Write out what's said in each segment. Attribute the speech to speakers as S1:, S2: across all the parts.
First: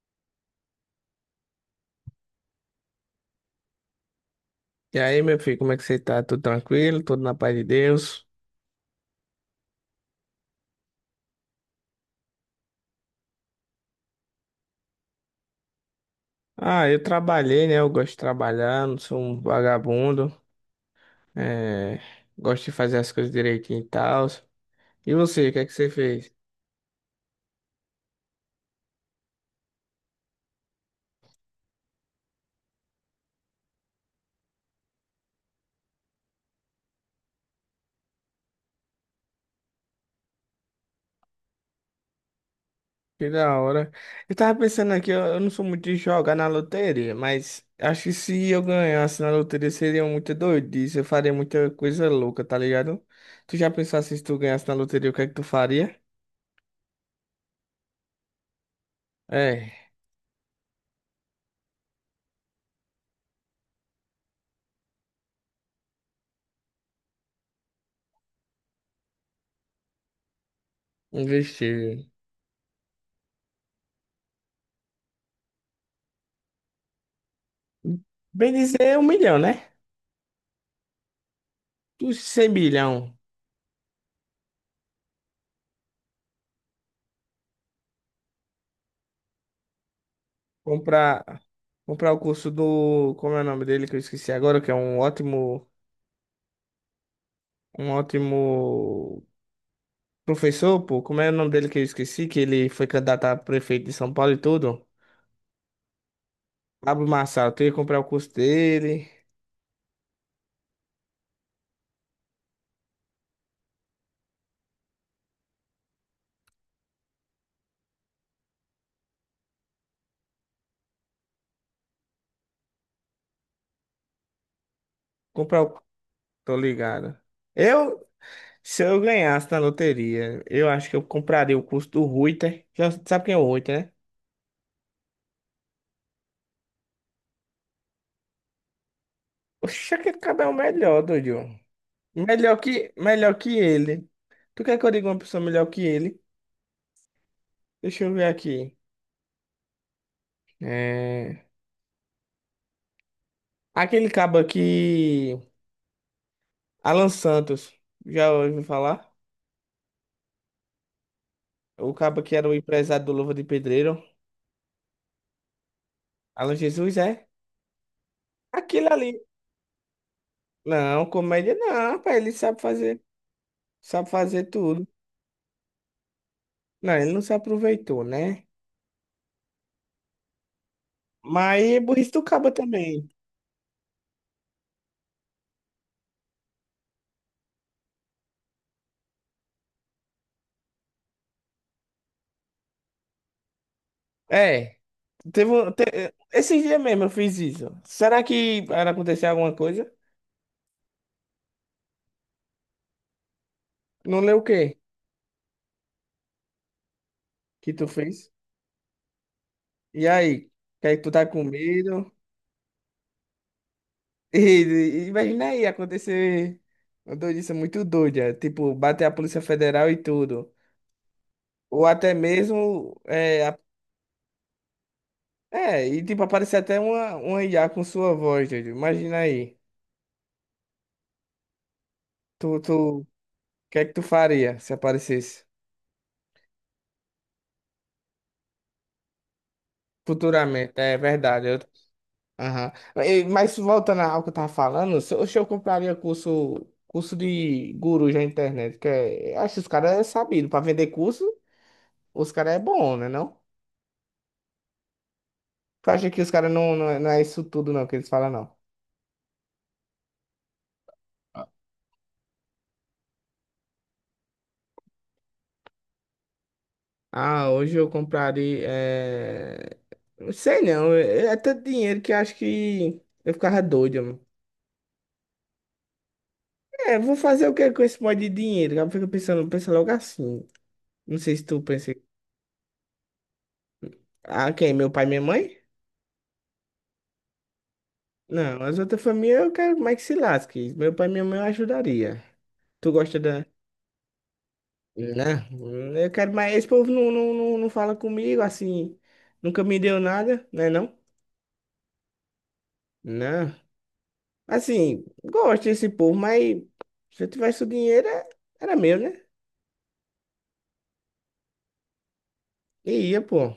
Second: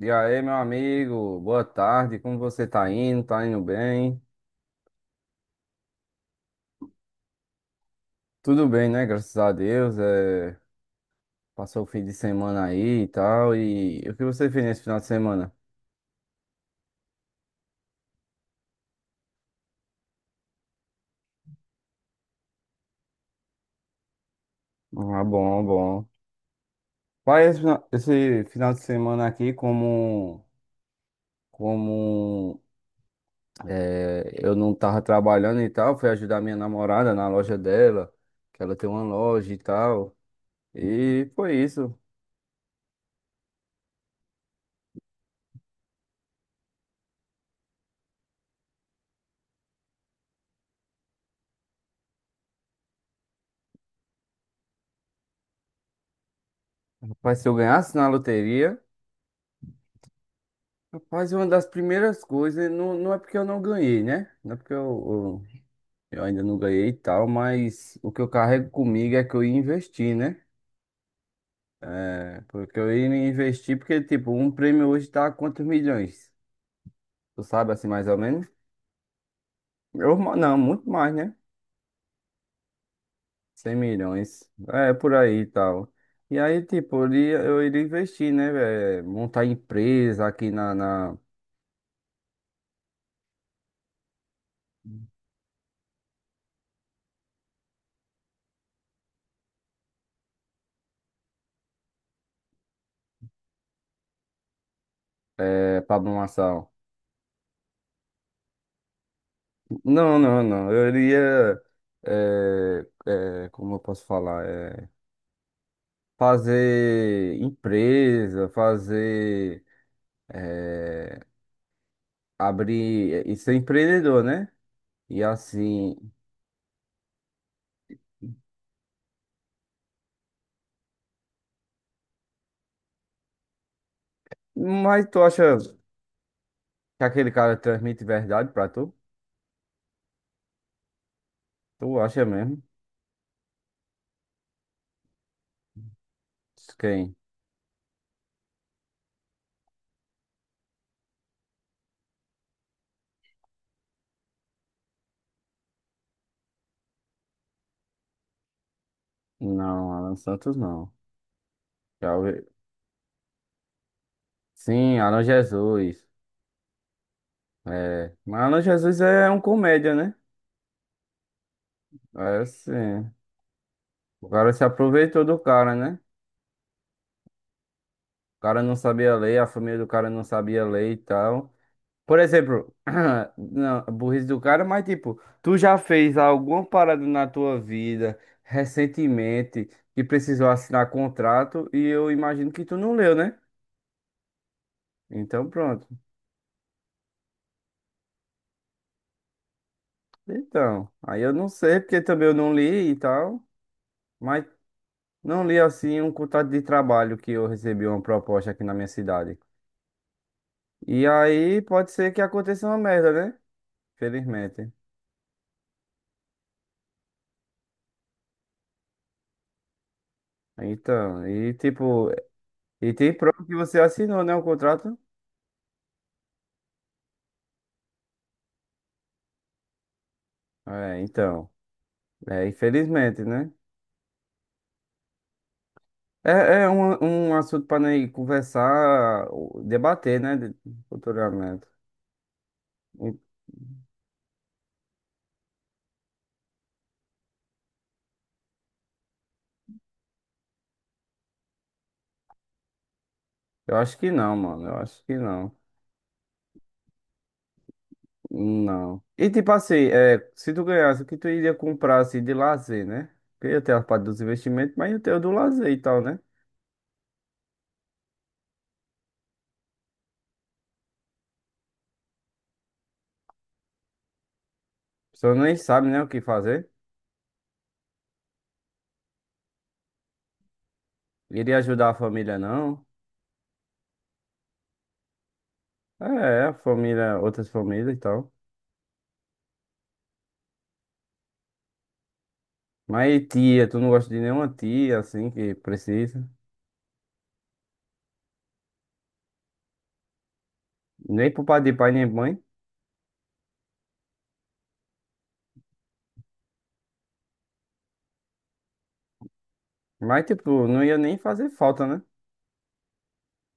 S1: E aí, meu amigo, boa tarde. Como você tá indo? Tá indo bem?
S2: E aí, meu filho, como é que você tá? Tudo tranquilo? Tudo na paz de Deus?
S1: Tudo bem, né? Graças a Deus. Passou o fim de semana aí e tal. E o que você fez nesse final de semana?
S2: Ah, eu trabalhei, né? Eu gosto de trabalhar, não sou um vagabundo. É... Gosto de fazer as coisas direitinho e tal. E
S1: Ah,
S2: você, o que
S1: bom,
S2: é que você
S1: bom.
S2: fez?
S1: Pai, esse final de semana aqui, como é, eu não tava trabalhando e tal, fui ajudar minha namorada na loja dela, que ela tem uma loja e tal. E foi isso.
S2: Que da hora. Eu tava pensando aqui, eu não sou muito de jogar na loteria, mas acho que se eu ganhasse na loteria seria muita doidice, eu faria muita coisa louca, tá ligado? Tu já pensou assim, se tu ganhasse na loteria, o que é que tu faria?
S1: Rapaz, se eu ganhasse na loteria.
S2: É,
S1: Rapaz, uma das primeiras coisas, não é porque eu não ganhei, né? Não é porque eu ainda não ganhei e tal, mas o que eu carrego comigo é que eu ia investir, né?
S2: investir.
S1: É, porque eu ia investir, porque, tipo, um prêmio hoje tá a quantos milhões? Tu sabe, assim, mais ou menos?
S2: Bem dizer, um milhão, né?
S1: Eu, não, muito mais, né?
S2: Dos 100 bilhão,
S1: 100 milhões, é, por aí e tal. E aí, tipo, eu iria investir, né, velho? Montar empresa aqui na,
S2: comprar, comprar o curso do, como é o nome dele que eu esqueci agora, que é um ótimo professor, pô, como é o nome dele que eu esqueci, que ele foi candidato a prefeito de São Paulo e tudo.
S1: Pablo.
S2: Pablo Marçal, tu ia comprar o curso dele,
S1: Não, não, não. Eu iria, eh, como eu posso falar, fazer empresa, fazer, eh, abrir e ser empreendedor, né? E
S2: comprar o,
S1: assim.
S2: tô ligado. Eu, se eu ganhasse na loteria, eu acho que eu compraria o curso do Reuter. Já sabe quem é o Reuter, né?
S1: Mas tu acha que aquele cara transmite verdade pra tu?
S2: Oxe, aquele cara é o melhor, doido.
S1: Tu acha mesmo?
S2: Melhor que ele. Tu quer que eu diga uma pessoa melhor que ele?
S1: Quem?
S2: Deixa eu ver aqui. É... Aquele cabo aqui, Alan Santos. Já ouviu falar?
S1: Não, Alan Santos não.
S2: O
S1: Já
S2: cabo que
S1: ouvi-
S2: era o empresário do Luva de Pedreiro.
S1: Sim, Alan Jesus.
S2: Alan Jesus, é?
S1: É. Mas Alan
S2: Aquilo
S1: Jesus
S2: ali.
S1: é um comédia, né?
S2: Não, comédia não, rapaz. Ele
S1: É
S2: sabe fazer.
S1: sim.
S2: Sabe
S1: O
S2: fazer
S1: cara se
S2: tudo.
S1: aproveitou do cara, né?
S2: Não, ele não se aproveitou,
S1: O
S2: né?
S1: cara não sabia ler, a família do cara não sabia ler e tal.
S2: Mas é burrice
S1: Por
S2: do cabo
S1: exemplo,
S2: também.
S1: não, burrice do cara, mas tipo, tu já fez alguma parada na tua vida recentemente que precisou assinar contrato e eu imagino que tu não leu, né?
S2: É.
S1: Então
S2: Teve um, te-
S1: pronto.
S2: Esse dia mesmo eu fiz isso. Será que vai acontecer alguma coisa?
S1: Então, aí eu não sei porque também eu não li e tal,
S2: Não leu o
S1: mas
S2: quê?
S1: não li assim um contrato de trabalho que eu
S2: Que tu
S1: recebi uma
S2: fez.
S1: proposta aqui na minha cidade.
S2: E aí, que aí
S1: E
S2: tu tá com
S1: aí pode
S2: medo?
S1: ser que aconteça uma merda, né? Felizmente.
S2: Imagina aí acontecer uma doidice muito doida, tipo, bater a Polícia Federal e tudo.
S1: Então, e
S2: Ou
S1: tipo,
S2: até
S1: e
S2: mesmo,
S1: tem prova
S2: é,
S1: que
S2: a-
S1: você assinou, né, o contrato?
S2: É e tipo, aparecer até uma IA com sua voz, doido. Imagina aí.
S1: É, então. É,
S2: Tu, o
S1: infelizmente, né?
S2: que é que tu faria se aparecesse?
S1: É um assunto para nós conversar, debater, né,
S2: Futuramente, é verdade. Eu...
S1: futuramente.
S2: Aham.
S1: E
S2: Mas voltando ao que eu tava falando, se eu compraria curso, curso de guru na internet, que é, acho que os caras é sabido para vender curso. Os caras é bom, né, não?
S1: Eu acho que não, mano. Eu acho que não.
S2: Tu acha que os caras não, é não é isso tudo, não, que eles falam, não?
S1: Não. E tipo assim, se tu ganhasse, o que tu iria comprar assim de lazer, né? Porque eu tenho a parte dos investimentos, mas eu tenho do lazer e tal, né? A
S2: Ah, hoje eu compraria... É... Não sei, não. É tanto dinheiro que eu acho que eu ficava doido, mano.
S1: pessoa nem sabe, né, o que fazer.
S2: É, vou fazer o que com esse monte de dinheiro? Eu fico pensando, pensa logo assim. Não sei se
S1: Iria
S2: tu
S1: ajudar
S2: pensa...
S1: a família, não.
S2: Ah, quem? Meu pai e minha mãe?
S1: É, a família, outras famílias e tal.
S2: Não, as outras famílias eu quero mais que se lasque. Meu pai e minha mãe eu ajudaria. Tu gosta
S1: Mas
S2: da...
S1: tia, tu não gosta de nenhuma tia, assim, que
S2: Não, eu
S1: precisa.
S2: quero mais... Esse povo não fala comigo, assim... Nunca me deu nada, né, não?
S1: Nem pro pai de pai, nem mãe.
S2: Né? Assim, gosto desse povo, mas se eu tivesse o dinheiro, era meu, né?
S1: Mas, tipo, não ia nem fazer falta, né?
S2: E ia, pô.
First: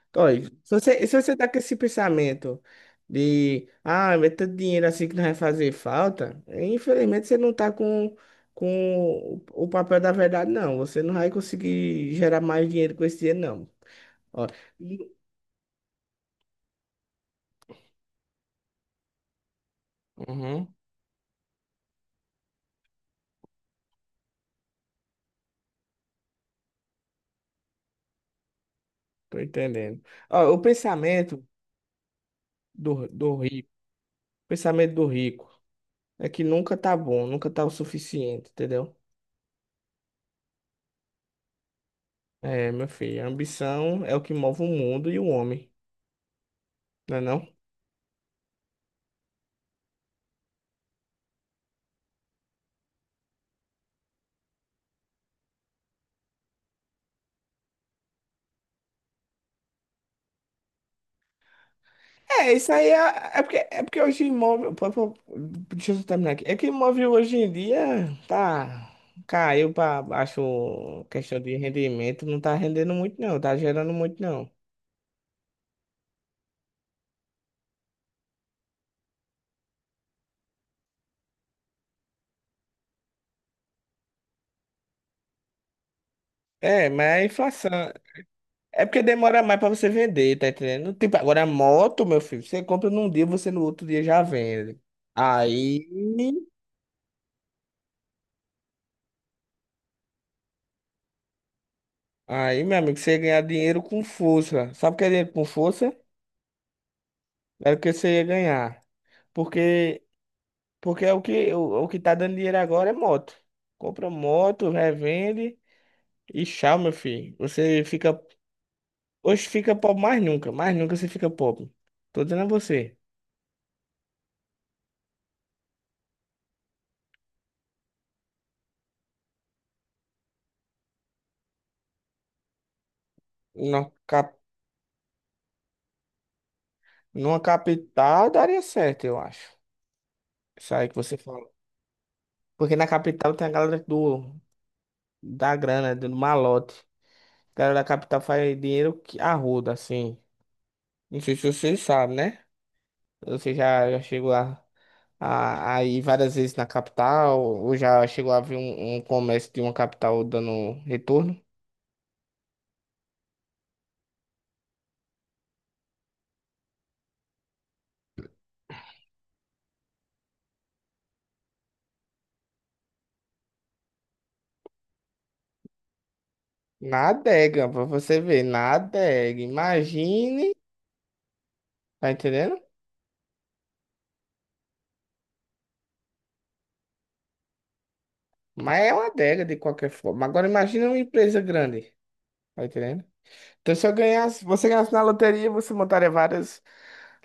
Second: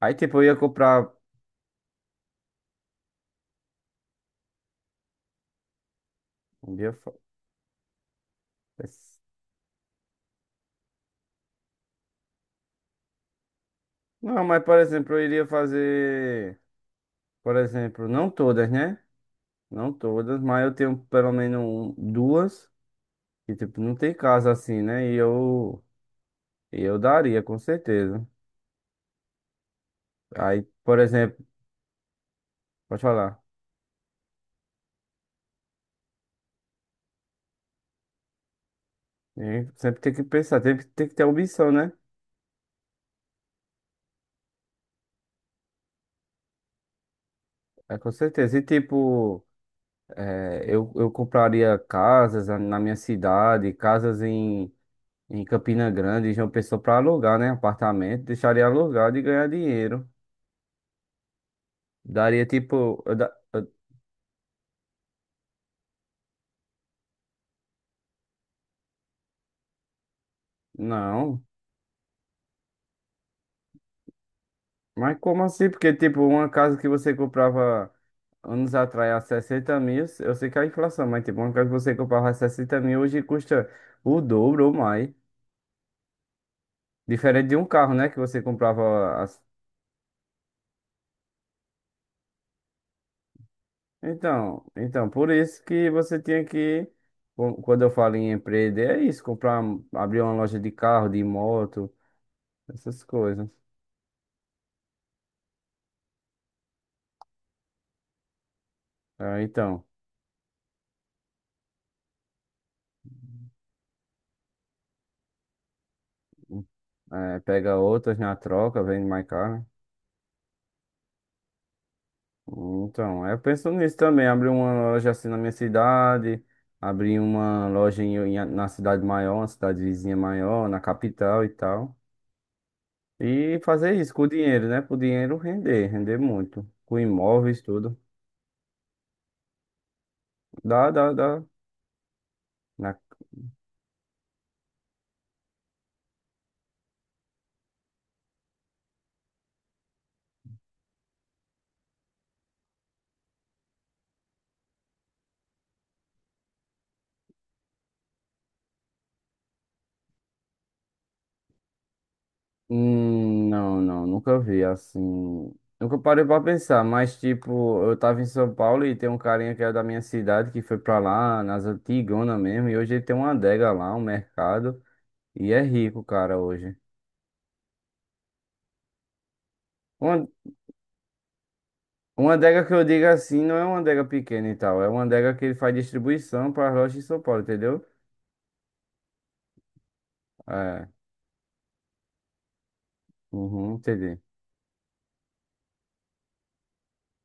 S1: Aí, tipo,
S2: Olha,
S1: eu ia comprar.
S2: se você tá com esse pensamento de, ah, mas tanto dinheiro assim que não vai fazer falta,
S1: não ia fa-
S2: infelizmente você não tá com o papel da verdade, não. Você não vai conseguir gerar mais dinheiro com esse dinheiro, não.
S1: Não,
S2: Ó,
S1: mas, por exemplo,
S2: e-
S1: eu iria fazer. Por exemplo, não todas, né? Não todas, mas eu
S2: Uhum,
S1: tenho pelo menos duas. Que, tipo, não tem casa assim, né? E eu daria, com certeza.
S2: tô entendendo. Ó, o
S1: Aí, por exemplo,
S2: pensamento
S1: pode
S2: do
S1: falar.
S2: rico, o pensamento do rico é que nunca tá bom, nunca tá o suficiente, entendeu?
S1: E sempre tem que pensar, tem que ter ambição, né?
S2: É, meu filho, a ambição é o que move o mundo e o homem, não é não?
S1: É, com certeza. E, tipo. É, eu compraria casas na minha cidade, casas em Campina Grande, em João Pessoa para alugar, né? Apartamento, deixaria alugado e ganhar dinheiro. Daria
S2: É, isso aí
S1: tipo. eu
S2: é,
S1: da-
S2: é porque,
S1: eu-
S2: É porque hoje move. Deixa eu só terminar aqui. É que move hoje em dia tá. Caiu pra baixo questão
S1: não,
S2: de rendimento, não tá rendendo muito, não, tá gerando muito, não.
S1: mas como assim? Porque, tipo, uma casa que você comprava anos atrás a 60 mil, eu sei que é a inflação, mas, tipo, uma casa que você comprava a 60 mil hoje custa o dobro ou mais.
S2: É, mas a
S1: Diferente de um
S2: inflação.
S1: carro, né? Que você
S2: É porque
S1: comprava.
S2: demora mais pra você vender, tá entendendo? Tipo, agora a moto, meu filho, você compra num dia, você no outro dia já
S1: Então,
S2: vende.
S1: então, por isso
S2: Aí.
S1: que você tinha que, quando eu falo em empreender, é isso, comprar, abrir uma loja de carro, de moto,
S2: Aí, meu amigo,
S1: essas
S2: você ganha
S1: coisas.
S2: dinheiro com força. Sabe o que é dinheiro com força? Era o que você ia ganhar.
S1: Ah, então,
S2: Porque, porque é o que tá dando dinheiro agora é moto. Compra moto, revende e tchau, meu filho.
S1: pega
S2: Você
S1: outras
S2: fica.
S1: na troca, vende mais
S2: Hoje
S1: caro, né?
S2: fica pobre mais nunca. Mais nunca você fica pobre. Tô dizendo a você.
S1: Então, eu penso nisso também, abrir uma loja assim na minha cidade, abrir uma loja em, na cidade maior, na cidade vizinha maior, na capital e tal. E
S2: Numa,
S1: fazer isso com o
S2: cap,
S1: dinheiro, né? Pro dinheiro render, render muito. Com
S2: Numa
S1: imóveis, tudo.
S2: capital daria certo, eu acho. Isso aí
S1: Dá,
S2: que
S1: dá,
S2: você
S1: dá,
S2: fala. Porque na
S1: né?
S2: capital tem a galera do, da grana, do malote. A galera da capital faz dinheiro que arruda, assim. Não sei se você sabe, né? Você já, já chegou lá. A ir várias vezes na capital, ou já chegou a ver um comércio de uma capital dando retorno?
S1: Não, não, nunca vi assim. Nunca parei pra pensar, mas tipo, eu tava em São Paulo e tem um carinha que é da minha cidade que foi pra lá, nas antigonas mesmo, e hoje ele tem uma adega lá, um mercado, e é rico, cara, hoje.
S2: Na adega, pra você ver, na adega.
S1: Uma,
S2: Imagine, tá
S1: uma
S2: entendendo?
S1: adega que eu digo assim, não é uma adega pequena e tal, é uma adega que ele faz distribuição pra lojas em São Paulo, entendeu?
S2: Mas é uma adega de qualquer forma. Agora imagine
S1: É,
S2: uma empresa grande, tá entendendo? Então
S1: uhum,
S2: se eu
S1: entendi.
S2: ganhasse, você ganhasse na loteria, você montaria várias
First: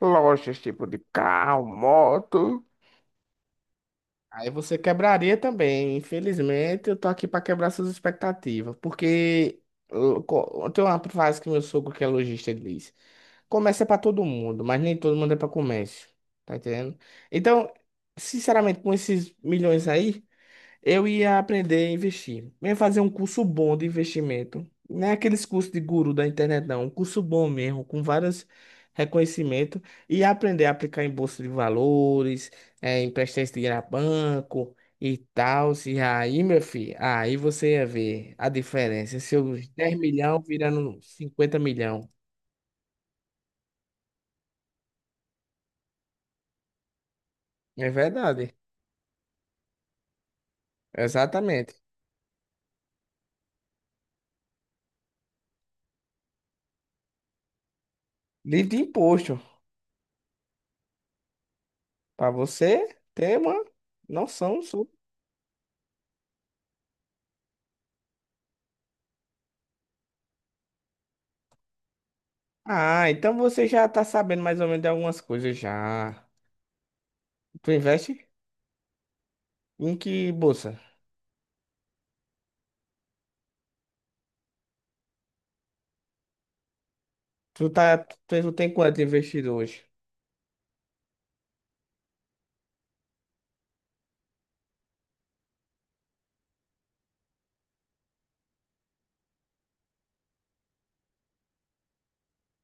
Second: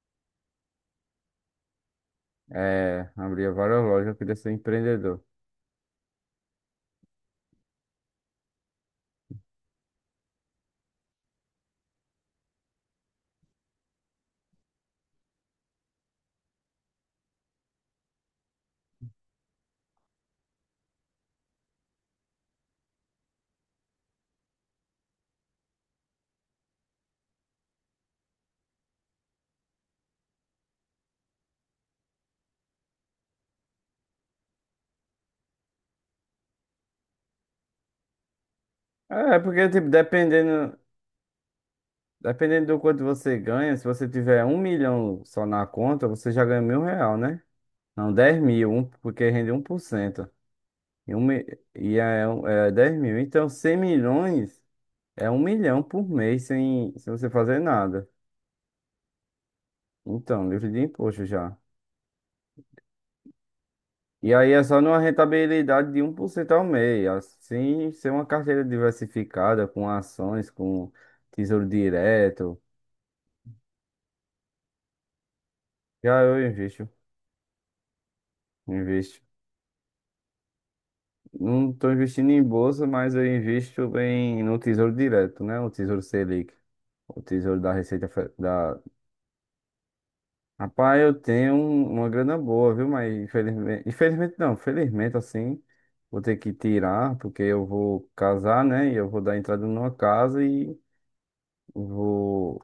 S2: lojas, tipo de carro, moto.
S1: É, abria várias lojas, eu queria ser
S2: Aí você
S1: empreendedor.
S2: quebraria também. Infelizmente, eu tô aqui pra quebrar suas expectativas. Porque tem uma frase que meu sogro, que é lojista, ele diz: Comércio é pra todo mundo, mas nem todo mundo é pra comércio. Tá entendendo? Então, sinceramente, com esses milhões aí. Eu ia aprender a investir. Eu ia fazer um curso bom de investimento. Não é aqueles cursos de guru da internet, não. Um curso bom mesmo, com vários reconhecimentos. E aprender a aplicar em bolsa de valores, emprestar esse dinheiro a banco e tal. E aí, meu filho, aí você ia ver a diferença.
S1: É, porque,
S2: Seus
S1: tipo,
S2: dez milhão
S1: dependendo.
S2: virando cinquenta milhão.
S1: Dependendo do quanto você ganha, se você tiver 1 milhão só na conta, você já ganha mil real, né?
S2: É
S1: Não, 10
S2: verdade.
S1: mil, um, porque rende 1%. E, um, mi-
S2: Exatamente.
S1: é 10 mil. Então, 100 milhões é 1 milhão por mês sem você fazer nada.
S2: Livre de imposto.
S1: Então, livre de imposto já.
S2: Para você ter uma
S1: E aí
S2: noção.
S1: é só numa rentabilidade de 1% ao mês. Assim, ser uma carteira diversificada com ações, com tesouro direto.
S2: Ah, então você já tá sabendo mais ou menos de algumas coisas
S1: Já
S2: já.
S1: eu invisto.
S2: Tu investe
S1: Invisto.
S2: em que bolsa?
S1: Não estou investindo em bolsa, mas eu invisto no Tesouro Direto, né? O Tesouro Selic, o Tesouro
S2: Tu
S1: da
S2: tá,
S1: Receita
S2: tu, Tu tem
S1: Da...
S2: quanto investido hoje?
S1: Rapaz, eu tenho uma grana boa, viu? Mas infelizmente, infelizmente não, felizmente assim, vou ter que tirar, porque eu vou casar, né? E eu vou dar entrada numa casa e vou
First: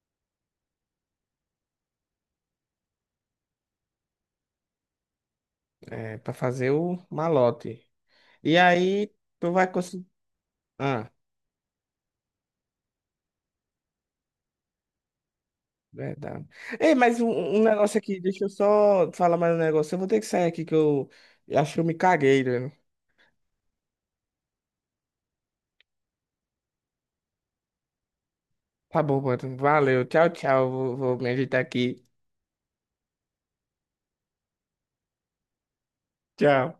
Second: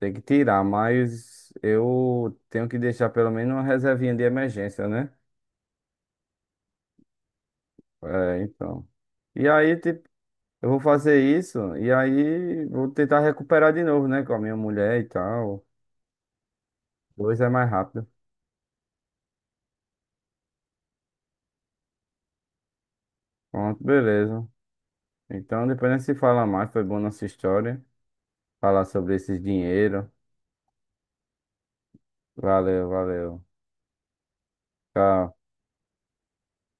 S1: ter que tirar, mas eu tenho que deixar pelo menos uma reservinha de emergência, né?
S2: É, para fazer o malote.
S1: É,
S2: E
S1: então.
S2: aí
S1: E
S2: tu vai
S1: aí,
S2: conseguir.
S1: tipo, eu vou
S2: Ah,
S1: fazer isso e aí vou tentar recuperar de novo, né? Com a minha mulher e tal.
S2: verdade. Ei, mas
S1: Dois é
S2: um
S1: mais
S2: negócio
S1: rápido.
S2: aqui, deixa eu só falar mais um negócio. Eu vou ter que sair aqui que eu acho que eu me caguei, né?
S1: Pronto, beleza. Então depois a gente se fala mais. Foi boa nossa história. Falar
S2: Tá
S1: sobre
S2: bom,
S1: esses
S2: mano. Valeu.
S1: dinheiro.
S2: Tchau, tchau. Vou meditar aqui.
S1: Valeu, valeu. Tchau.
S2: Tchau.